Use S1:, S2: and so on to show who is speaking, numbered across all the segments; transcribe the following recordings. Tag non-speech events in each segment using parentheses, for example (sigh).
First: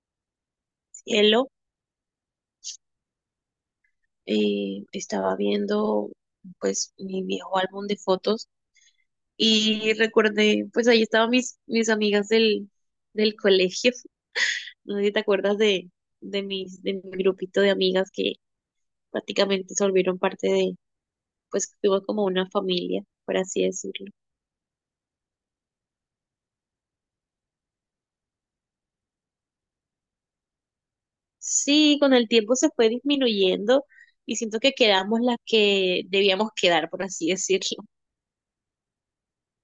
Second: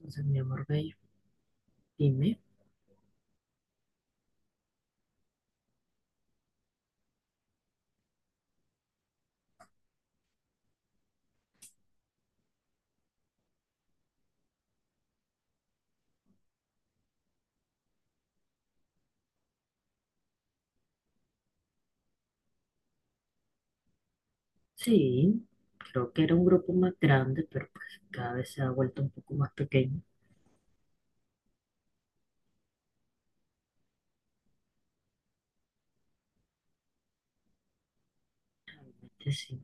S1: Entonces, mi amor bello,
S2: Cielo,
S1: dime,
S2: estaba viendo pues mi viejo álbum de fotos y recordé, pues ahí estaban mis amigas del colegio. (laughs) No sé si te acuerdas de mi grupito de amigas que prácticamente se volvieron parte de, pues fuimos como una familia, por así decirlo.
S1: sí, creo que era un grupo más grande, pero pues cada vez se ha vuelto un poco más pequeño.
S2: Sí, con el tiempo se fue disminuyendo y siento que quedamos las que debíamos quedar, por así (laughs) decirlo.
S1: Entonces, sí,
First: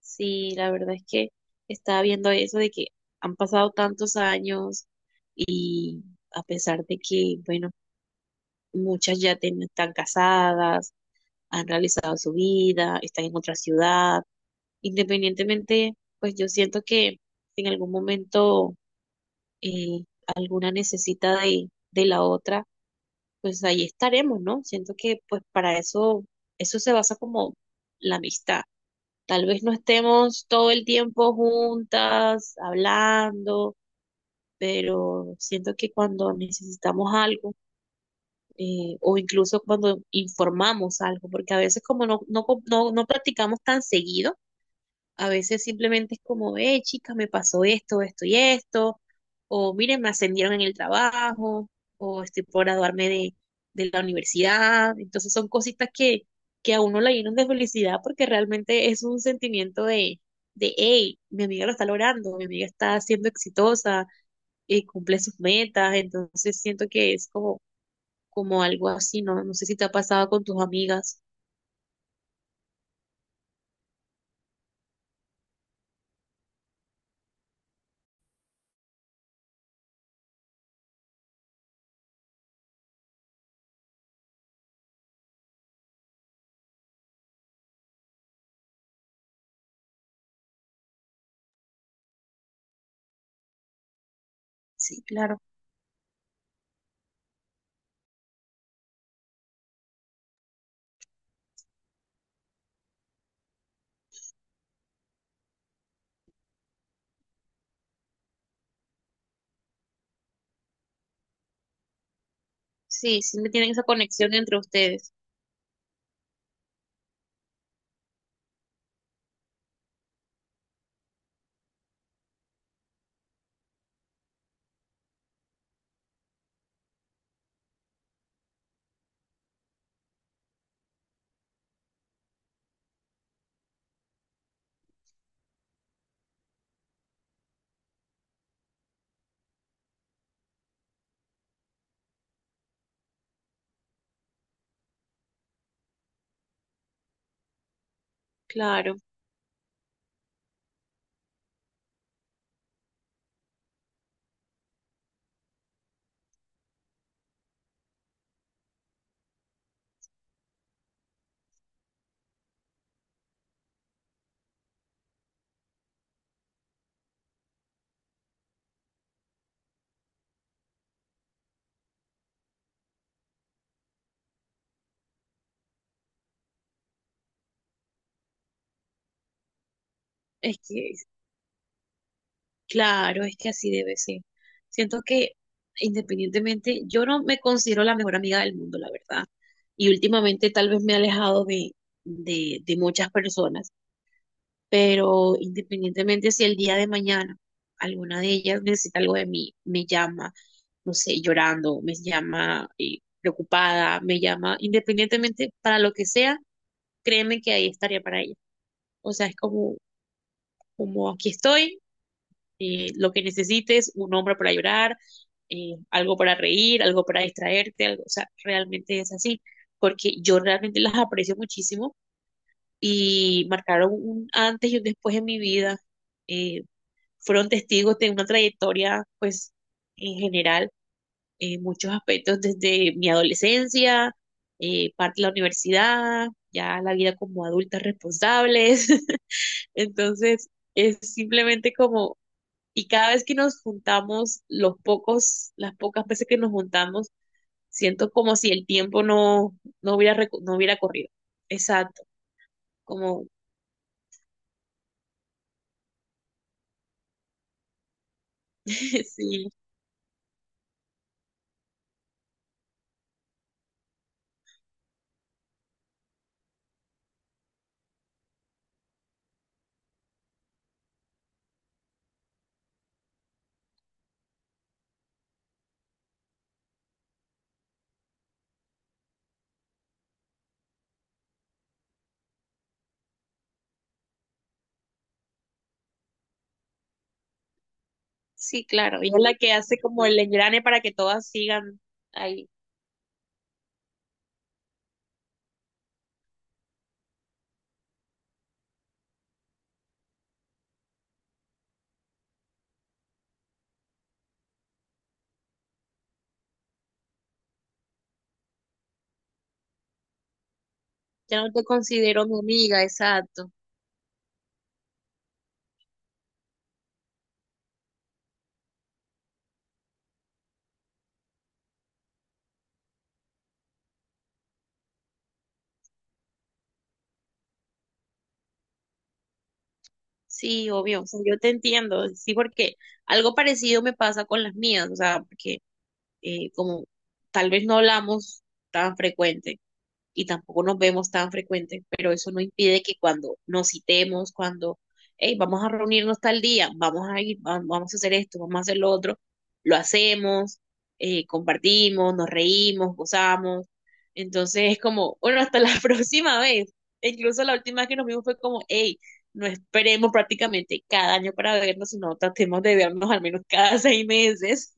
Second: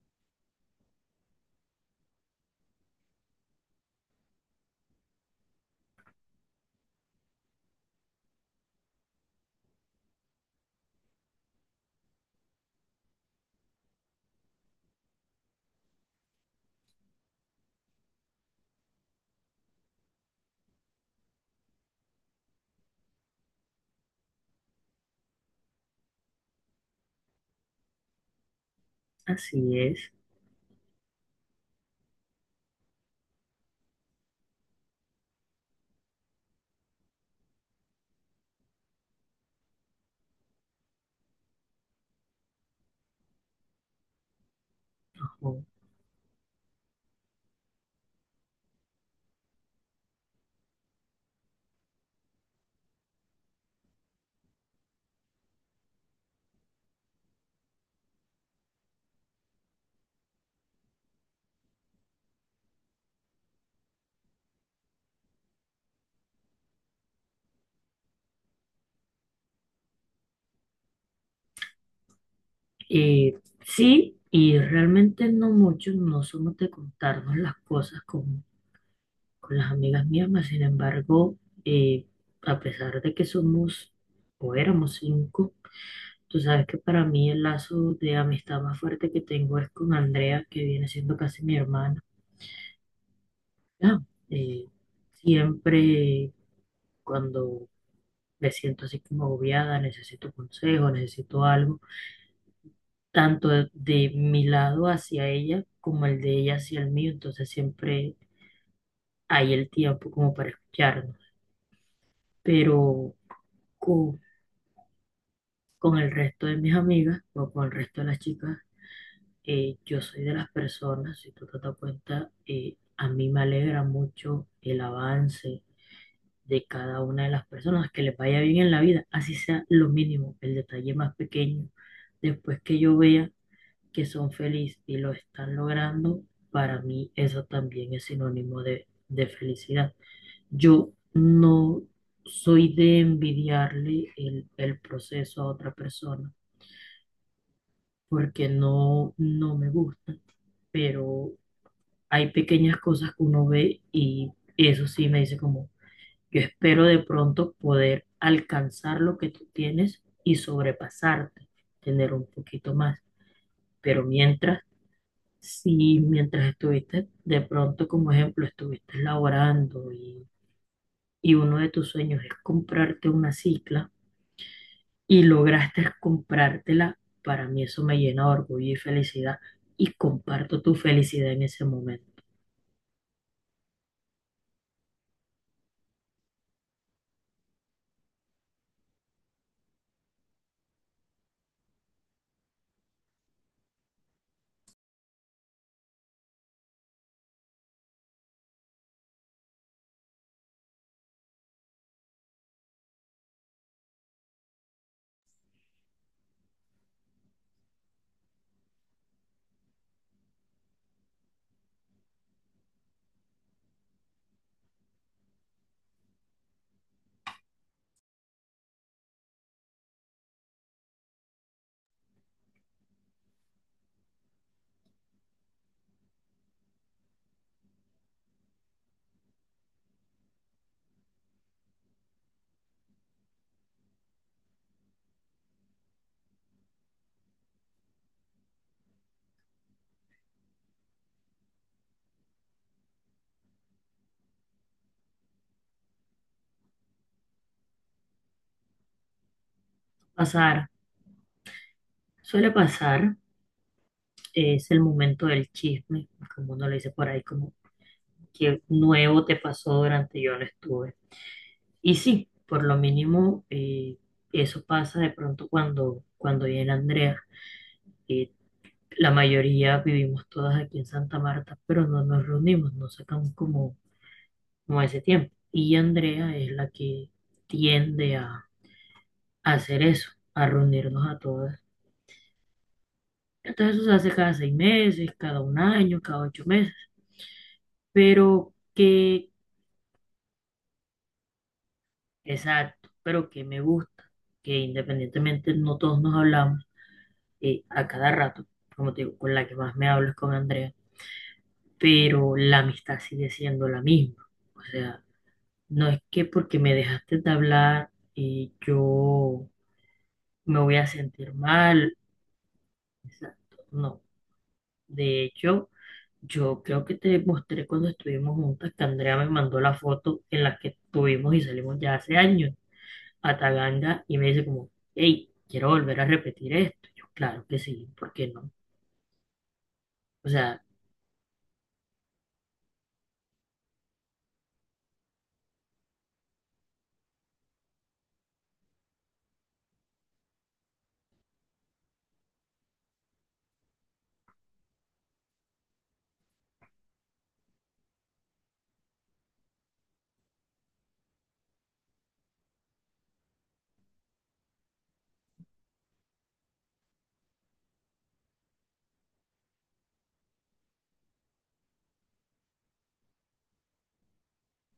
S2: Sí, la verdad es que estaba viendo eso de que han pasado tantos años y a pesar de que, bueno, muchas ya están casadas, han realizado su vida, están en otra ciudad, independientemente, pues yo siento que en algún momento eh, alguna necesita de la otra, pues ahí estaremos, ¿no? Siento que pues para eso, eso se basa como la amistad. Tal vez no
S1: así es.
S2: estemos todo el tiempo juntas, hablando, pero siento que cuando necesitamos algo, o incluso cuando informamos algo, porque a veces como no practicamos tan seguido. A
S1: Ojo.
S2: veces simplemente es como, chica, me pasó esto, esto y esto, o miren, me ascendieron en el trabajo, o estoy por graduarme de la universidad. Entonces son cositas que a uno la llenan de felicidad porque realmente es un sentimiento de, hey, mi amiga lo está logrando, mi amiga está siendo exitosa, cumple sus metas, entonces siento que es como, como algo así, ¿no? No sé si te ha pasado con tus amigas.
S1: Eh, sí, y realmente no muchos no somos de contarnos las cosas con las amigas mismas. Sin embargo, eh, a pesar de que somos o éramos cinco, tú sabes que para mí el lazo de amistad más fuerte que tengo es con Andrea, que viene siendo casi mi hermana. Ya, eh,
S2: Sí, claro.
S1: siempre cuando me siento así como agobiada, necesito consejo, necesito algo, tanto de mi lado hacia ella como el de ella hacia el mío, entonces siempre hay el tiempo como para escucharnos. Pero
S2: Sí, siempre tienen esa
S1: co-
S2: conexión entre ustedes.
S1: con, el resto de mis amigas o con el resto de las chicas, yo soy de las personas, si tú te das cuenta, a mí me alegra mucho el avance de cada una de las personas, que les vaya bien en la vida, así sea lo mínimo, el detalle más pequeño. Después que yo vea que son felices y lo están logrando, para mí eso también es sinónimo de, felicidad. Yo no soy de envidiarle el proceso a otra persona porque
S2: Claro.
S1: no, no me gusta, pero hay pequeñas cosas que uno ve y eso sí me dice como: yo espero de pronto poder alcanzar lo que tú tienes y sobrepasarte, tener un poquito más. Pero mientras, si mientras estuviste, de pronto como ejemplo, estuviste laborando y uno de tus sueños es comprarte una cicla y lograste comprártela, para mí eso me llena de orgullo y felicidad y
S2: Es
S1: comparto tu
S2: que,
S1: felicidad en ese momento.
S2: claro, es que así debe ser. Siento que independientemente, yo no me considero la mejor amiga del mundo, la verdad. Y últimamente tal vez me he alejado de muchas personas, pero independientemente, si el día de mañana alguna de ellas necesita algo de mí, me llama, no sé, llorando, me llama preocupada, me llama, independientemente para lo que sea, créeme que ahí estaría para ella. O sea, es como, como aquí estoy, lo que necesites, un hombre para llorar, algo para reír, algo para distraerte, algo, o sea, realmente es así, porque yo realmente las aprecio muchísimo y marcaron un antes y un después en mi vida. eh, Fueron testigos de una trayectoria, pues, en general, en muchos aspectos, desde mi adolescencia, parte de la universidad, ya la vida como adultas responsables. (laughs) Entonces... Es simplemente como, y cada vez que nos juntamos, los pocos, las pocas veces que nos juntamos, siento como si el tiempo no, no hubiera, no
S1: Pasar,
S2: hubiera corrido. Exacto,
S1: Suele pasar,
S2: como,
S1: es el momento del chisme, como uno le dice por ahí, como qué
S2: (laughs)
S1: nuevo te
S2: sí,
S1: pasó durante yo no estuve. Y sí, por lo mínimo, eso pasa de pronto cuando, viene Andrea. Eh, la mayoría vivimos todas aquí en Santa Marta, pero no nos reunimos, no sacamos como, ese tiempo. Y Andrea es la que tiende a hacer eso, a reunirnos a todas. Entonces eso se hace cada 6 meses, cada un año, cada 8 meses. Pero,
S2: sí, claro. Y es
S1: que...
S2: la que hace como el engrane para que todas sigan ahí.
S1: Exacto, pero que me gusta que independientemente no todos nos hablamos a cada rato, como te digo, con la que más me hablo es con Andrea, pero la amistad sigue siendo la misma. O sea, no es que porque me dejaste de hablar yo me voy a sentir
S2: Ya no te
S1: mal,
S2: considero mi amiga, exacto.
S1: exacto, no. De hecho, yo creo que te mostré cuando estuvimos juntas que Andrea me mandó la foto en la que estuvimos y salimos ya hace años. A Taganda y me dice como, hey, quiero volver a repetir esto. Yo, claro que sí, ¿por qué no? O sea,
S2: Sí, obvio, o sea, yo te entiendo, sí, porque algo parecido me pasa con las mías, o sea, porque como tal vez no hablamos tan frecuente y tampoco nos vemos tan frecuentes, pero eso no impide que cuando nos citemos, cuando, hey, vamos a reunirnos tal día, vamos a ir, vamos a hacer esto, vamos a hacer lo otro, lo hacemos, compartimos, nos reímos, gozamos. Entonces es como, bueno, hasta la (laughs) próxima vez. E incluso la última vez que nos vimos fue como, hey, no esperemos prácticamente cada año para vernos, sino tratemos de vernos al menos cada (laughs) seis meses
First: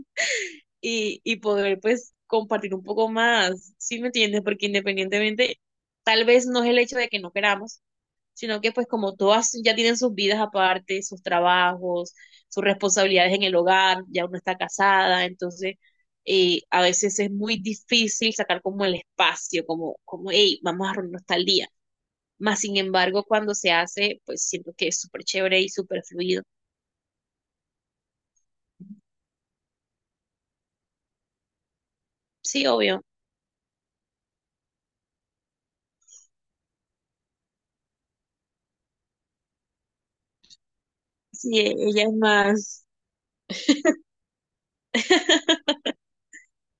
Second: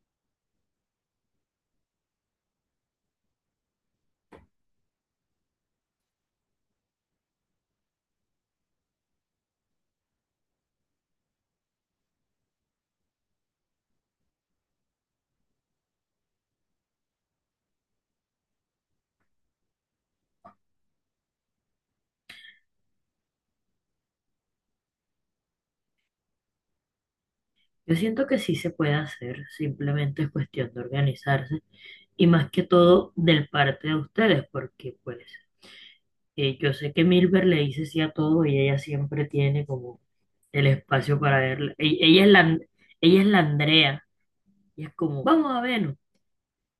S2: y poder pues compartir un poco más, ¿sí me entiendes? Porque independientemente, tal vez no es el hecho de que no queramos, sino que pues como todas ya tienen sus vidas aparte, sus trabajos, sus responsabilidades en el hogar, ya uno está casada, entonces a veces es muy difícil sacar como el espacio, como, como, hey, vamos a reunirnos tal día. Más sin embargo, cuando se hace, pues siento que es súper chévere y súper fluido.
S1: yo siento que sí se puede hacer, simplemente es cuestión de organizarse y más que
S2: Sí, obvio.
S1: todo del parte de ustedes, porque pues yo sé que Milber le dice sí a todo y ella siempre tiene como el espacio para
S2: Sí,
S1: verla.
S2: e- ella es
S1: Ella es la,
S2: más.
S1: ella es la Andrea y es como, vamos a
S2: (laughs)
S1: vernos,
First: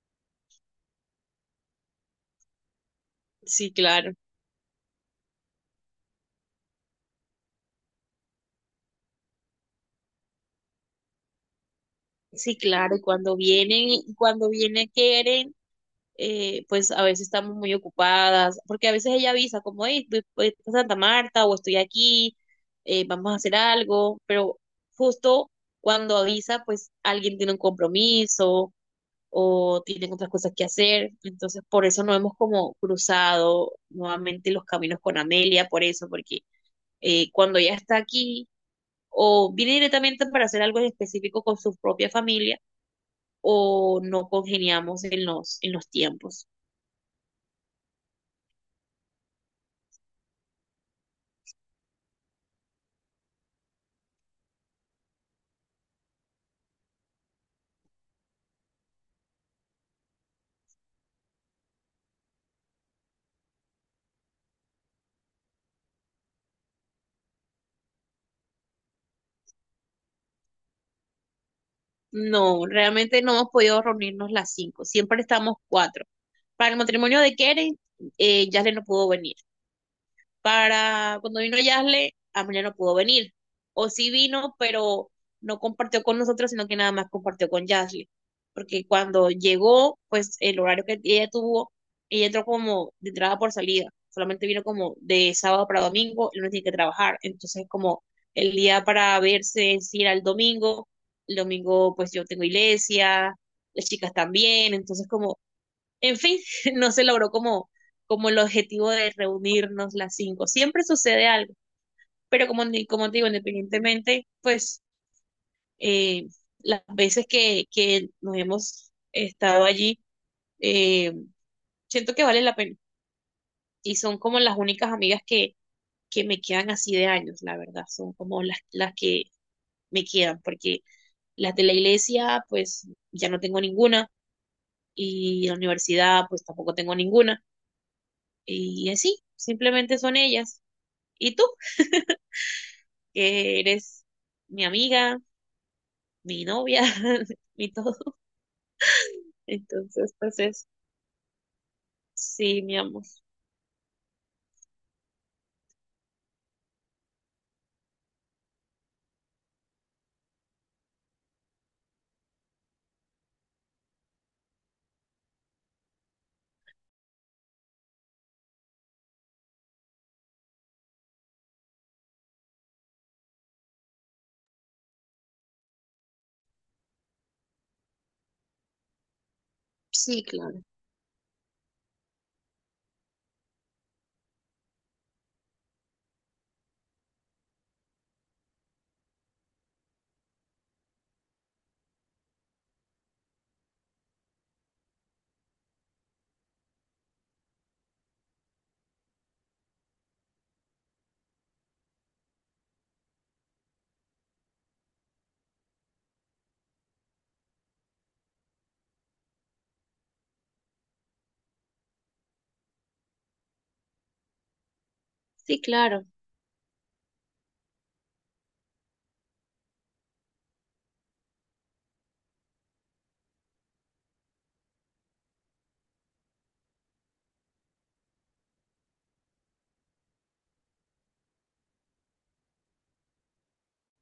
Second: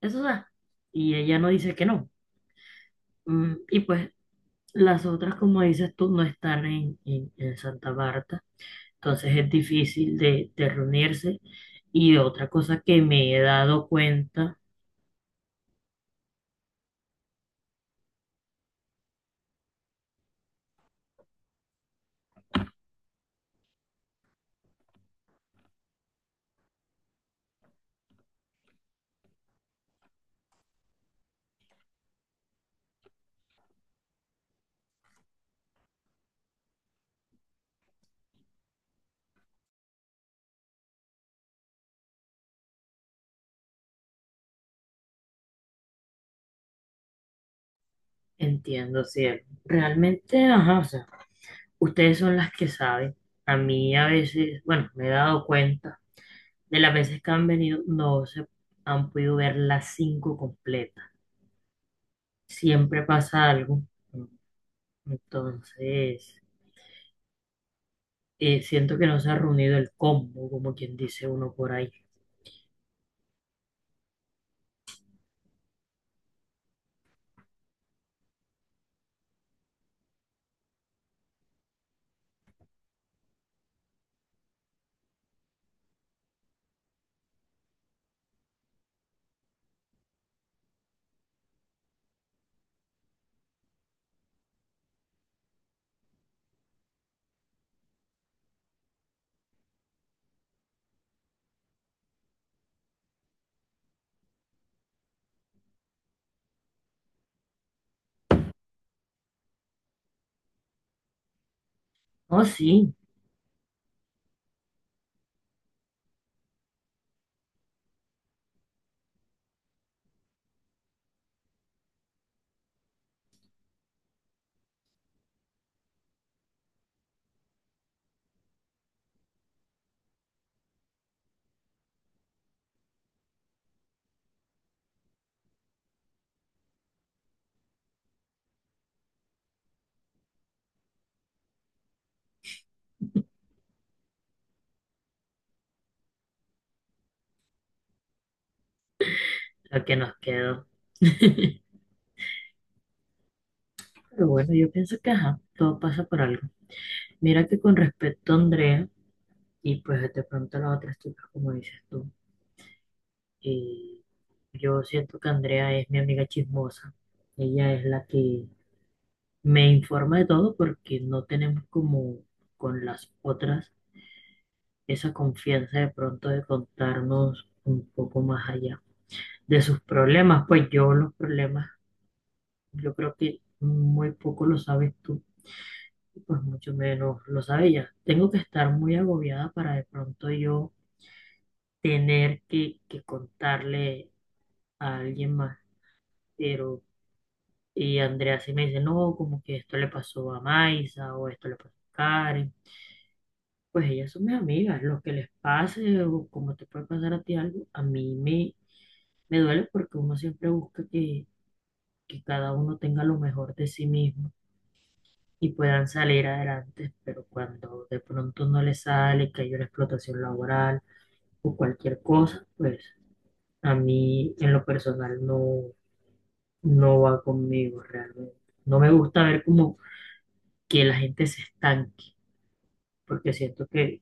S1: eso da. Y ella no dice que no.
S2: Sí,
S1: Y pues
S2: claro.
S1: las otras, como dices tú, no están en, en Santa Marta, entonces es difícil de, reunirse. Y otra
S2: Sí,
S1: cosa
S2: claro,
S1: que me he dado
S2: y cuando
S1: cuenta,
S2: vienen quieren, pues a veces estamos muy ocupadas, porque a veces ella avisa como, hey, voy, voy a Santa Marta o estoy aquí, vamos a hacer algo, pero justo cuando avisa, pues alguien tiene un compromiso o tienen otras cosas que hacer, entonces por eso no hemos como cruzado nuevamente los caminos con Amelia, por eso, porque cuando ella está aquí o viene directamente para hacer algo en específico con su propia familia, o no congeniamos en los tiempos.
S1: entiendo, si realmente, ajá, o sea, ustedes son las que saben. A mí a veces, bueno, me he dado cuenta de las veces que han venido, no se han podido ver las cinco completas. Siempre pasa algo. Entonces, siento que no se ha reunido el combo, como quien dice uno por ahí.
S2: No, realmente no hemos podido reunirnos las 5, siempre estamos 4. Para el matrimonio de Keren, Yasle no pudo venir. Para cuando vino Yasle, Amelia no pudo venir. O sí vino, pero no compartió con nosotros, sino que nada más compartió con Yasle. Porque cuando llegó, pues el horario que ella tuvo, ella entró como de entrada por salida. Solamente vino como de sábado para domingo, él no tiene que trabajar. Entonces, como el día para verse es ir al domingo. El domingo, pues yo tengo iglesia, las chicas también. Entonces, como en fin, (laughs) no se logró como, como el objetivo de reunirnos las cinco. Siempre sucede algo,
S1: Oh,
S2: pero como, ni-
S1: sí,
S2: como te digo, independientemente, pues eh, las veces que nos hemos estado allí, eh, siento que vale la pena. Y son como las únicas amigas que me quedan así de años, la verdad. Son como las que me quedan, porque las de la iglesia, pues ya no tengo ninguna, y la universidad, pues tampoco tengo ninguna. Y así, simplemente son ellas. Y tú, que eres mi amiga, mi novia, (laughs) mi todo.
S1: lo que
S2: Entonces,
S1: nos
S2: pues
S1: quedó.
S2: es,
S1: (laughs)
S2: sí, mi amor.
S1: Pero bueno, yo pienso que ajá, todo pasa por algo. Mira que con respecto a Andrea, y pues de pronto a las otras chicas, como dices tú, y yo siento que Andrea es mi amiga chismosa. Ella es la que me informa de todo porque no tenemos como con las otras esa confianza de pronto de contarnos un poco más allá de sus
S2: Sí,
S1: problemas.
S2: claro.
S1: Pues yo los problemas, yo creo que muy poco lo sabes tú, pues mucho menos lo sabe ella. Tengo que estar muy agobiada para de pronto yo tener que, contarle a alguien más. Pero, y Andrea sí me dice, no, como que esto le pasó a Maisa o esto le pasó a Karen. Pues ellas son mis amigas, lo que les pase o como te puede pasar a ti algo, a mí me, duele porque uno siempre busca que cada uno tenga lo mejor de sí mismo y
S2: Sí,
S1: puedan
S2: claro.
S1: salir adelante, pero cuando de pronto no les sale, que hay una explotación laboral, o cualquier cosa, pues a mí en lo personal no, no va conmigo realmente. No me gusta ver como que la gente se estanque, porque siento que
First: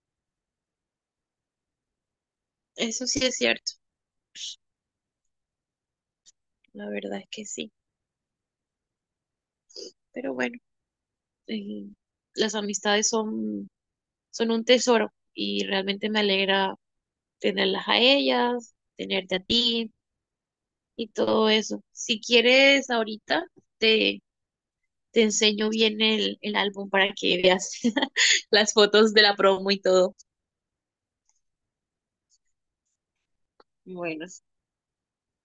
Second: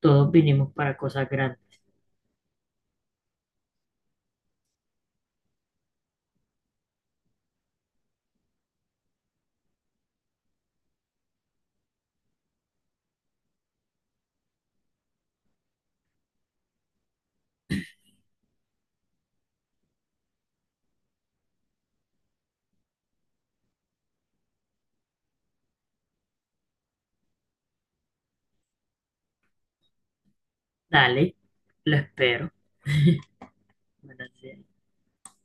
S1: todos vinimos para cosas grandes.
S2: Eso sí es cierto. La verdad es que sí. Pero bueno, eh, las amistades son, son un tesoro y realmente me alegra tenerlas a ellas, tenerte a ti y todo eso. Si quieres, ahorita te, te enseño bien el álbum para que veas (laughs) las fotos de la promo y todo.
S1: Dale, lo espero. Buenas
S2: Bueno,
S1: noches.